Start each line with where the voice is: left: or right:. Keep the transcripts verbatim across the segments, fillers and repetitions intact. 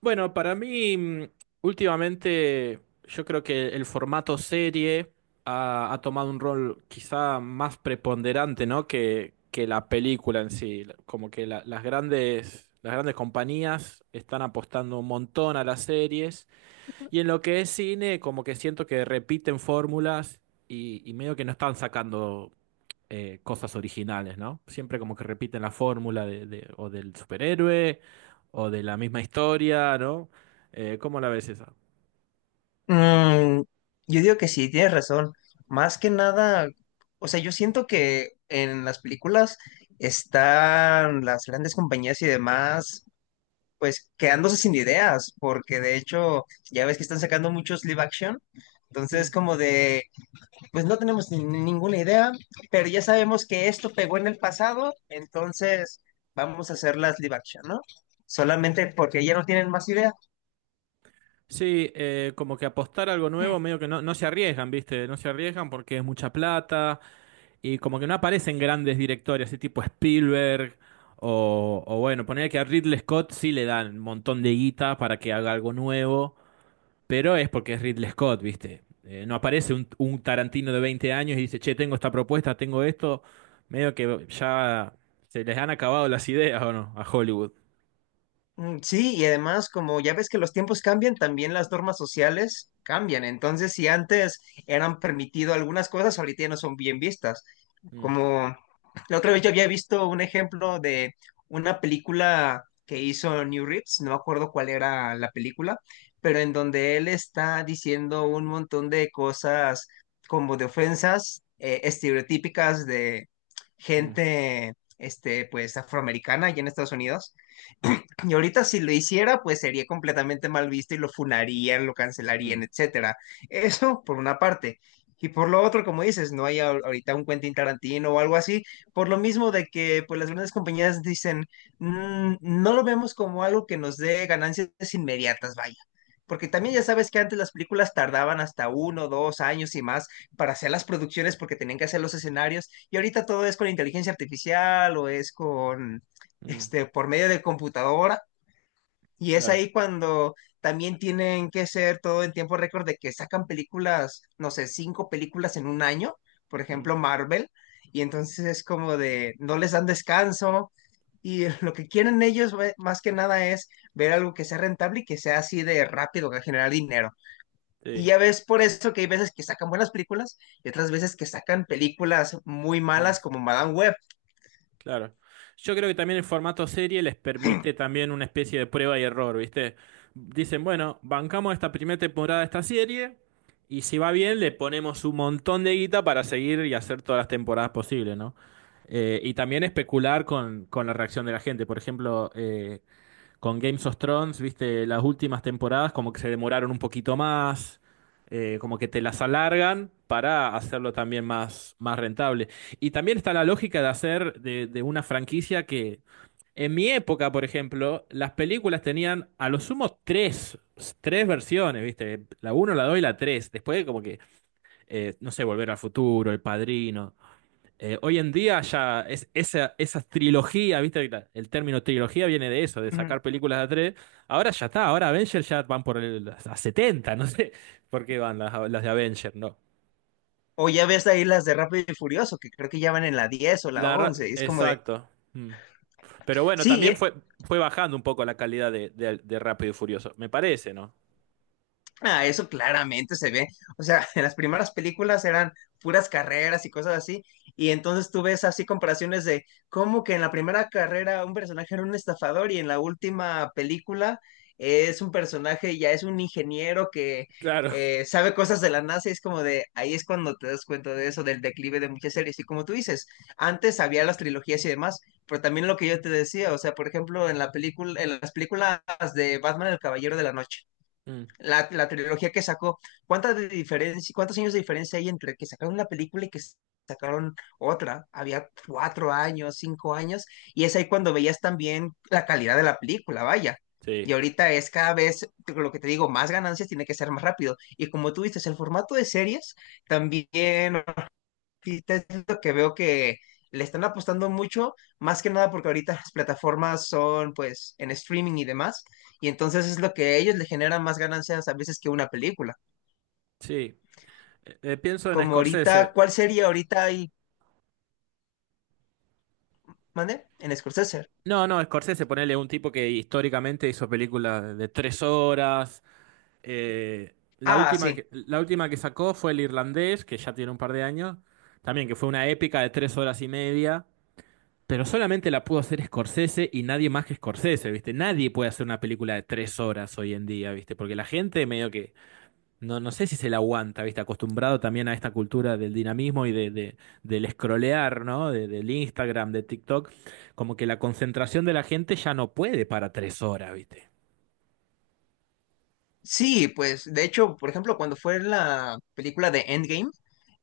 right: Bueno, para mí, mm, últimamente, yo creo que el formato serie ha, ha tomado un rol quizá más preponderante, ¿no?, que, que la película en sí. Como que la- las grandes, las grandes compañías están apostando un montón a las series. Y en lo que es cine, como que siento que repiten fórmulas y, y medio que no están sacando eh, cosas originales, ¿no? Siempre como que repiten la fórmula de, de- o del superhéroe, o de la misma historia, ¿no? Eh, ¿cómo la ves esa?
left: Mm, yo digo que sí, tienes razón. Más que nada, o sea, yo siento que en las películas están las grandes compañías y demás, pues quedándose sin ideas, porque de hecho ya ves que están sacando muchos live action. Entonces,
right: Mm.
left: como de, pues no tenemos ni- ni ninguna idea, pero ya sabemos que esto pegó en el pasado, entonces vamos a hacer las live action, ¿no? Solamente porque ya no tienen más ideas.
right: Sí, eh, como que apostar a algo nuevo, medio que no, no se arriesgan, ¿viste? No se arriesgan porque es mucha plata, y como que no aparecen grandes directores, así tipo Spielberg, o, o bueno, poner que a Ridley Scott sí le dan un montón de guita para que haga algo nuevo. Pero es porque es Ridley Scott, ¿viste? Eh, no aparece un, un Tarantino de veinte años y dice, che, tengo esta propuesta, tengo esto. Medio que ya se les han acabado las ideas, ¿o no? A Hollywood.
left: Mm, sí, y además, como ya ves que los tiempos cambian, también las normas sociales cambian. Entonces, si antes eran permitido algunas cosas, ahorita ya no son bien vistas.
right: Mm.
left: Como la otra vez yo había visto un ejemplo de una película que hizo New Reeves, no me acuerdo cuál era la película, pero en donde él está diciendo un montón de cosas como de ofensas eh, estereotípicas de
right: Mm.
left: gente, este, pues afroamericana allá en Estados Unidos. Y ahorita si lo hiciera, pues sería completamente mal visto y lo funarían, lo cancelarían,
right: Mm.
left: etcétera. Eso por una parte. Y por lo otro, como dices, no hay ahor- ahorita un Quentin Tarantino o algo así, por lo mismo de que pues las grandes compañías dicen, "Mm, no lo vemos como algo que nos dé ganancias inmediatas, vaya. Porque también
right: Mm.
left: ya sabes que antes las películas tardaban hasta uno, dos años y más para hacer las producciones porque tenían que hacer los escenarios y ahorita todo es con inteligencia artificial o es con,
right: Mm.
left: este, por medio de computadora y es
right: Claro.
left: ahí cuando también tienen que ser todo en tiempo récord de que sacan películas, no sé, cinco películas en un año, por
right: Mm,
left: ejemplo, Marvel, y entonces es como de, no les dan descanso, y lo que quieren ellos ve- más que nada es ver algo que sea rentable y que sea así de rápido, que generar dinero. Y
right: sí.
left: ya ves por eso que hay veces que sacan buenas películas y otras veces que sacan películas muy malas como Madame Web.
right: Claro. Yo creo que también el formato serie les permite también una especie de prueba y error, ¿viste? Dicen, bueno, bancamos esta primera temporada de esta serie, y si va bien le ponemos un montón de guita para seguir y hacer todas las temporadas posibles, ¿no? Eh, y también especular con, con la reacción de la gente. Por ejemplo, eh, con Games of Thrones, viste, las últimas temporadas como que se demoraron un poquito más, eh, como que te las alargan para hacerlo también más, más rentable. Y también está la lógica de hacer de, de una franquicia que en mi época, por ejemplo, las películas tenían a lo sumo tres, tres versiones, viste, la uno la dos y la tres. Después como que, eh, no sé, Volver al Futuro, El Padrino. Eh, hoy en día ya es, esa, esa trilogía, ¿viste? La- El término trilogía viene de eso, de
left: Ujú.
right: sacar películas de a tres. Ahora ya está, ahora Avengers ya van por el, a setenta, no sé por qué van las, las de Avengers, ¿no?
left: O ya ves ahí las de Rápido y Furioso, que creo que ya van en la diez o la
right: La, ra-
left: once y es como de,
right: exacto. Mm. Pero bueno,
left: sí,
right: también
left: y-
right: fue, fue, bajando un poco la calidad de, de, de Rápido y Furioso, me parece, ¿no?
left: ah, eso claramente se ve. O sea, en las primeras películas eran puras carreras y cosas así, y entonces tú ves así comparaciones de cómo que en la primera carrera un personaje era un estafador y en la última película es un personaje, ya es un ingeniero que
right: Claro.
left: eh, sabe cosas de la NASA y es como de, ahí es cuando te das cuenta de eso, del declive de muchas series. Y como tú dices, antes había las trilogías y demás, pero también lo que yo te decía, o sea, por ejemplo, en la película, en las películas de Batman, El Caballero de la Noche.
right: Mm.
left: La, la trilogía que sacó, ¿cuántas de diferencia, cuántos años de diferencia hay entre que sacaron la película y que sacaron otra? Había cuatro años, cinco años, y es ahí cuando veías también la calidad de la película, vaya. Y
right: Sí,
left: ahorita es cada vez, lo que te digo, más ganancias tiene que ser más rápido. Y como tú dices, el formato de series también, sí, te- es lo que veo que le están apostando mucho, más que nada porque ahorita las plataformas son pues en streaming y demás, y entonces es lo que a ellos le generan más ganancias a veces que una película.
right: sí. Eh, eh, pienso en
left: Como ahorita,
right: Scorsese.
left: ¿cuál sería ahorita ahí? ¿Mande? En Scorsese.
right: No, no, Scorsese, ponele un tipo que históricamente hizo películas de tres horas. Eh, la
left: Ah,
right: última
left: sí.
right: que, la última que sacó fue el irlandés, que ya tiene un par de años, también que fue una épica de tres horas y media, pero solamente la pudo hacer Scorsese y nadie más que Scorsese, ¿viste? Nadie puede hacer una película de tres horas hoy en día, ¿viste? Porque la gente medio que, no, no sé si se la aguanta, ¿viste? Acostumbrado también a esta cultura del dinamismo y de, de- del scrollear, ¿no? De- del Instagram, de TikTok, como que la concentración de la gente ya no puede para tres horas, ¿viste?
left: Sí, pues de hecho, por ejemplo, cuando fue la película de Endgame,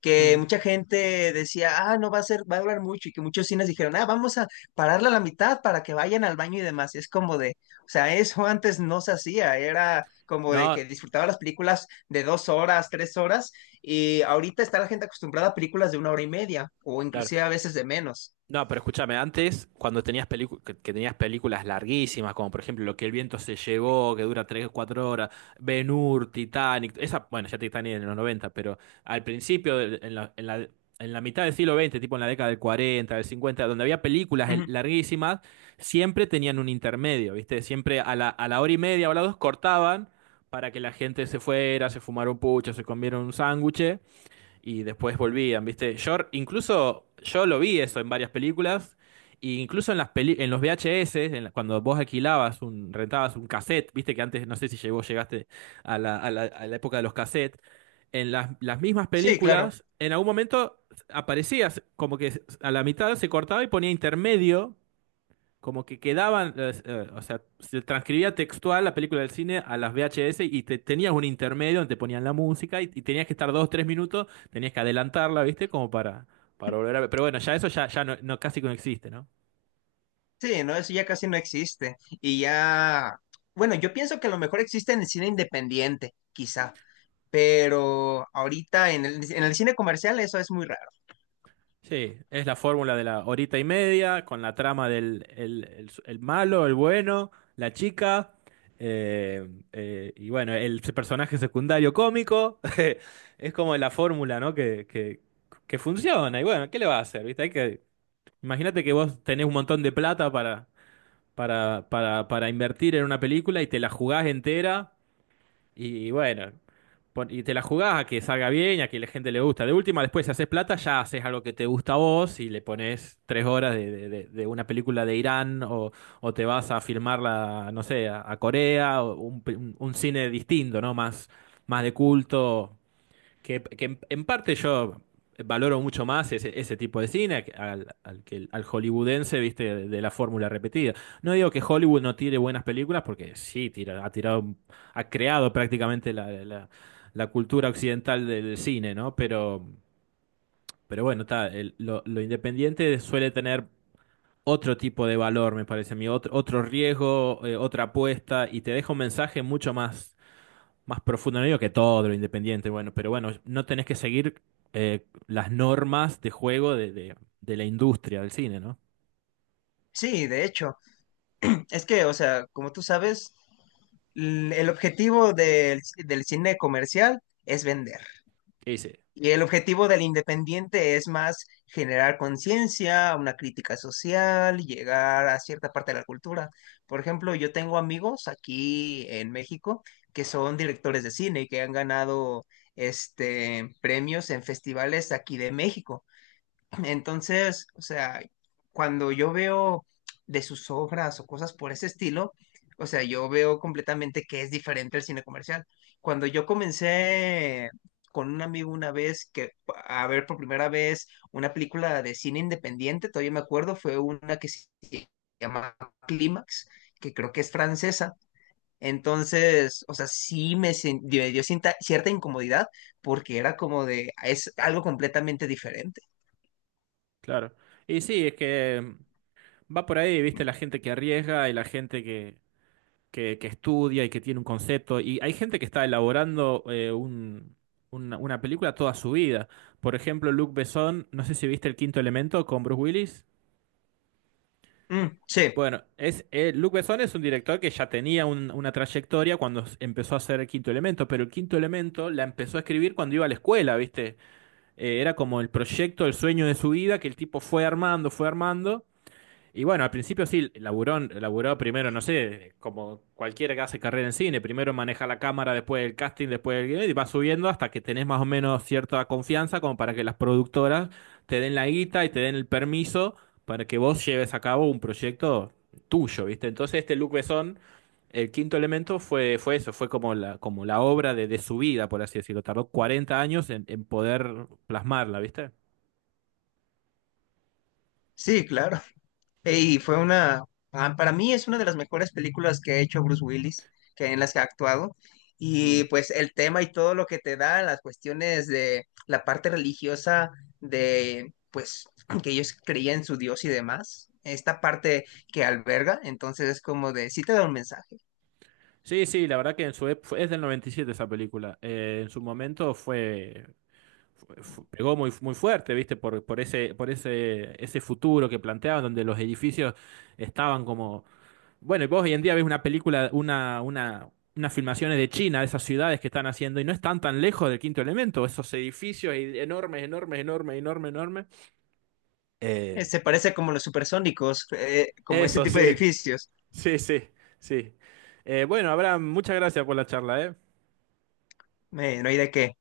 left: que
right: Mm.
left: mucha gente decía, ah, no va a ser, va a durar mucho, y que muchos cines dijeron, ah, vamos a pararla a la mitad para que vayan al baño y demás. Y es como de, o sea, eso antes no se hacía, era como de
right: No,
left: que disfrutaba las películas de dos horas, tres horas, y ahorita está la gente acostumbrada a películas de una hora y media, o
right: claro.
left: inclusive a veces de menos.
right: No, pero escúchame, antes, cuando tenías pelicu- que, que tenías películas larguísimas, como por ejemplo Lo que el viento se llevó, que dura tres o cuatro horas, Ben-Hur, Titanic, esa, bueno, ya Titanic en los noventa, pero al principio, del- en la, en la, en la mitad del siglo veinte, tipo en la década del cuarenta, del cincuenta, donde había películas el-
left: Ujú.
right: larguísimas, siempre tenían un intermedio, ¿viste? Siempre a la, a la, hora y media o a las dos cortaban para que la gente se fuera, se fumara un pucho, se comiera un sándwich y después volvían, ¿viste? Yo incluso yo lo vi eso en varias películas, e incluso en las peli- en los V H S, en la- cuando vos alquilabas un rentabas un cassette, ¿viste? Que antes no sé si llegó llegaste a la, a la, a la época de los cassettes. En las, las mismas
left: Sí, claro.
right: películas, en algún momento aparecías como que a la mitad se cortaba y ponía intermedio, como que quedaban, eh, eh, o sea, se transcribía textual la película del cine a las V H S y te, tenías un intermedio donde te ponían la música, y, y tenías que estar dos, tres minutos, tenías que adelantarla, ¿viste? Como para, para, volver a ver. Pero bueno, ya eso ya, ya, no, no- casi que no existe, ¿no?
left: Sí, no, eso ya casi no existe. Y ya, bueno, yo pienso que a lo mejor existe en el cine independiente, quizá, pero ahorita en el, en el cine comercial eso es muy raro.
right: Sí, es la fórmula de la horita y media, con la trama del el, el- el malo, el bueno, la chica, eh, eh, y bueno, el personaje secundario cómico. Es como la fórmula, ¿no? Que, que, que funciona. Y bueno, ¿qué le va a hacer? ¿Viste? Hay que, imagínate que vos tenés un montón de plata para, para, para, para invertir en una película y te la jugás entera, y bueno, pon- y te la jugás a que salga bien, a que la gente le gusta. De última, después si haces plata, ya haces algo que te gusta a vos y le pones tres horas de, de- de- de una película de Irán, o, o te vas a filmarla, no sé, a, a, Corea, o un, pe- un- un cine distinto, ¿no? Más, más de culto, que, que en parte yo valoro mucho más ese, ese tipo de cine al, al, que- al hollywoodense, viste, de, de la fórmula repetida. No digo que Hollywood no tire buenas películas, porque sí, tira, ha tirado, ha creado prácticamente la, la- la cultura occidental del cine, ¿no? Pero, pero, bueno, está, el- lo, lo independiente suele tener otro tipo de valor, me parece a mí, otro, otro riesgo, eh, otra apuesta, y te deja un mensaje mucho más más profundo, no digo que todo lo independiente, bueno, pero bueno, no tenés que seguir eh, las normas de juego de, de- de la industria del cine, ¿no?
left: Sí, de hecho, es que, o sea, como tú sabes, l- el objetivo del, del cine comercial es vender.
right: Y sí,
left: Y el objetivo del independiente es más generar conciencia, una crítica social, llegar a cierta parte de la cultura. Por ejemplo, yo tengo amigos aquí en México que son directores de cine y que han ganado este premios en festivales aquí de México. Entonces, o sea, cuando yo veo de sus obras o cosas por ese estilo, o sea, yo veo completamente que es diferente el cine comercial. Cuando yo comencé con un amigo una vez que a ver por primera vez una película de cine independiente, todavía me acuerdo, fue una que se llama Clímax, que creo que es francesa entonces, o sea, sí me, sen- me dio cinta- cierta incomodidad porque era como de, es algo completamente diferente.
right: claro. Y sí, es que mm, va por ahí, viste, la gente que arriesga y la gente que, que, que estudia y que tiene un concepto. Y hay gente que está elaborando eh, un- una, una, película toda su vida. Por ejemplo, Luc Besson, no sé si viste El Quinto Elemento con Bruce Willis.
left: Mm, sí,
right: Bueno, es, eh, Luc Besson es un director que ya tenía un- una trayectoria cuando s- empezó a hacer el Quinto Elemento, pero el Quinto Elemento la empezó a escribir cuando iba a la escuela, ¿viste? Eh, era como el proyecto, el sueño de su vida, que el tipo fue armando, fue armando, y bueno, al principio sí, laburó, laburó primero, no sé, como cualquiera que hace carrera en cine, primero maneja la cámara, después el casting, después el guion, y va subiendo hasta que tenés más o menos cierta confianza como para que las productoras te den la guita y te den el permiso para que vos lleves a cabo un proyecto tuyo, ¿viste? Entonces este Luc Besson, el quinto elemento, fue, fue, eso, fue como la, como la obra de, de su vida, por así decirlo. Tardó cuarenta años en, en poder plasmarla, ¿viste?
left: sí, claro. Y fue una, ah, para mí es una de las mejores películas que ha hecho Bruce Willis, que en las que ha actuado. Y
right: Mm.
left: pues el tema y todo lo que te da, las cuestiones de la parte religiosa, de pues que ellos creían en su Dios y demás, esta parte que alberga, entonces es como de, sí te da un mensaje.
right: Sí, sí, la verdad que en su ep- fue- es del noventa y siete esa película. Eh, en su momento fue, fue- fu- pegó muy, muy fuerte, ¿viste? Por, por ese, por ese, ese futuro que planteaban, donde los edificios estaban como. Bueno, y vos hoy en día ves una película, una, una, unas filmaciones de China, de esas ciudades que están haciendo, y no están tan lejos del Quinto Elemento, esos edificios y- enormes, enormes, enormes, enormes, enormes. Eh,
left: Eh, se parece como los supersónicos, eh, como ese
right: eso,
left: tipo de
right: sí,
left: edificios.
right: sí, sí, sí. Eh, bueno, Abraham, muchas gracias por la charla, ¿eh?
left: Eh, no hay de qué.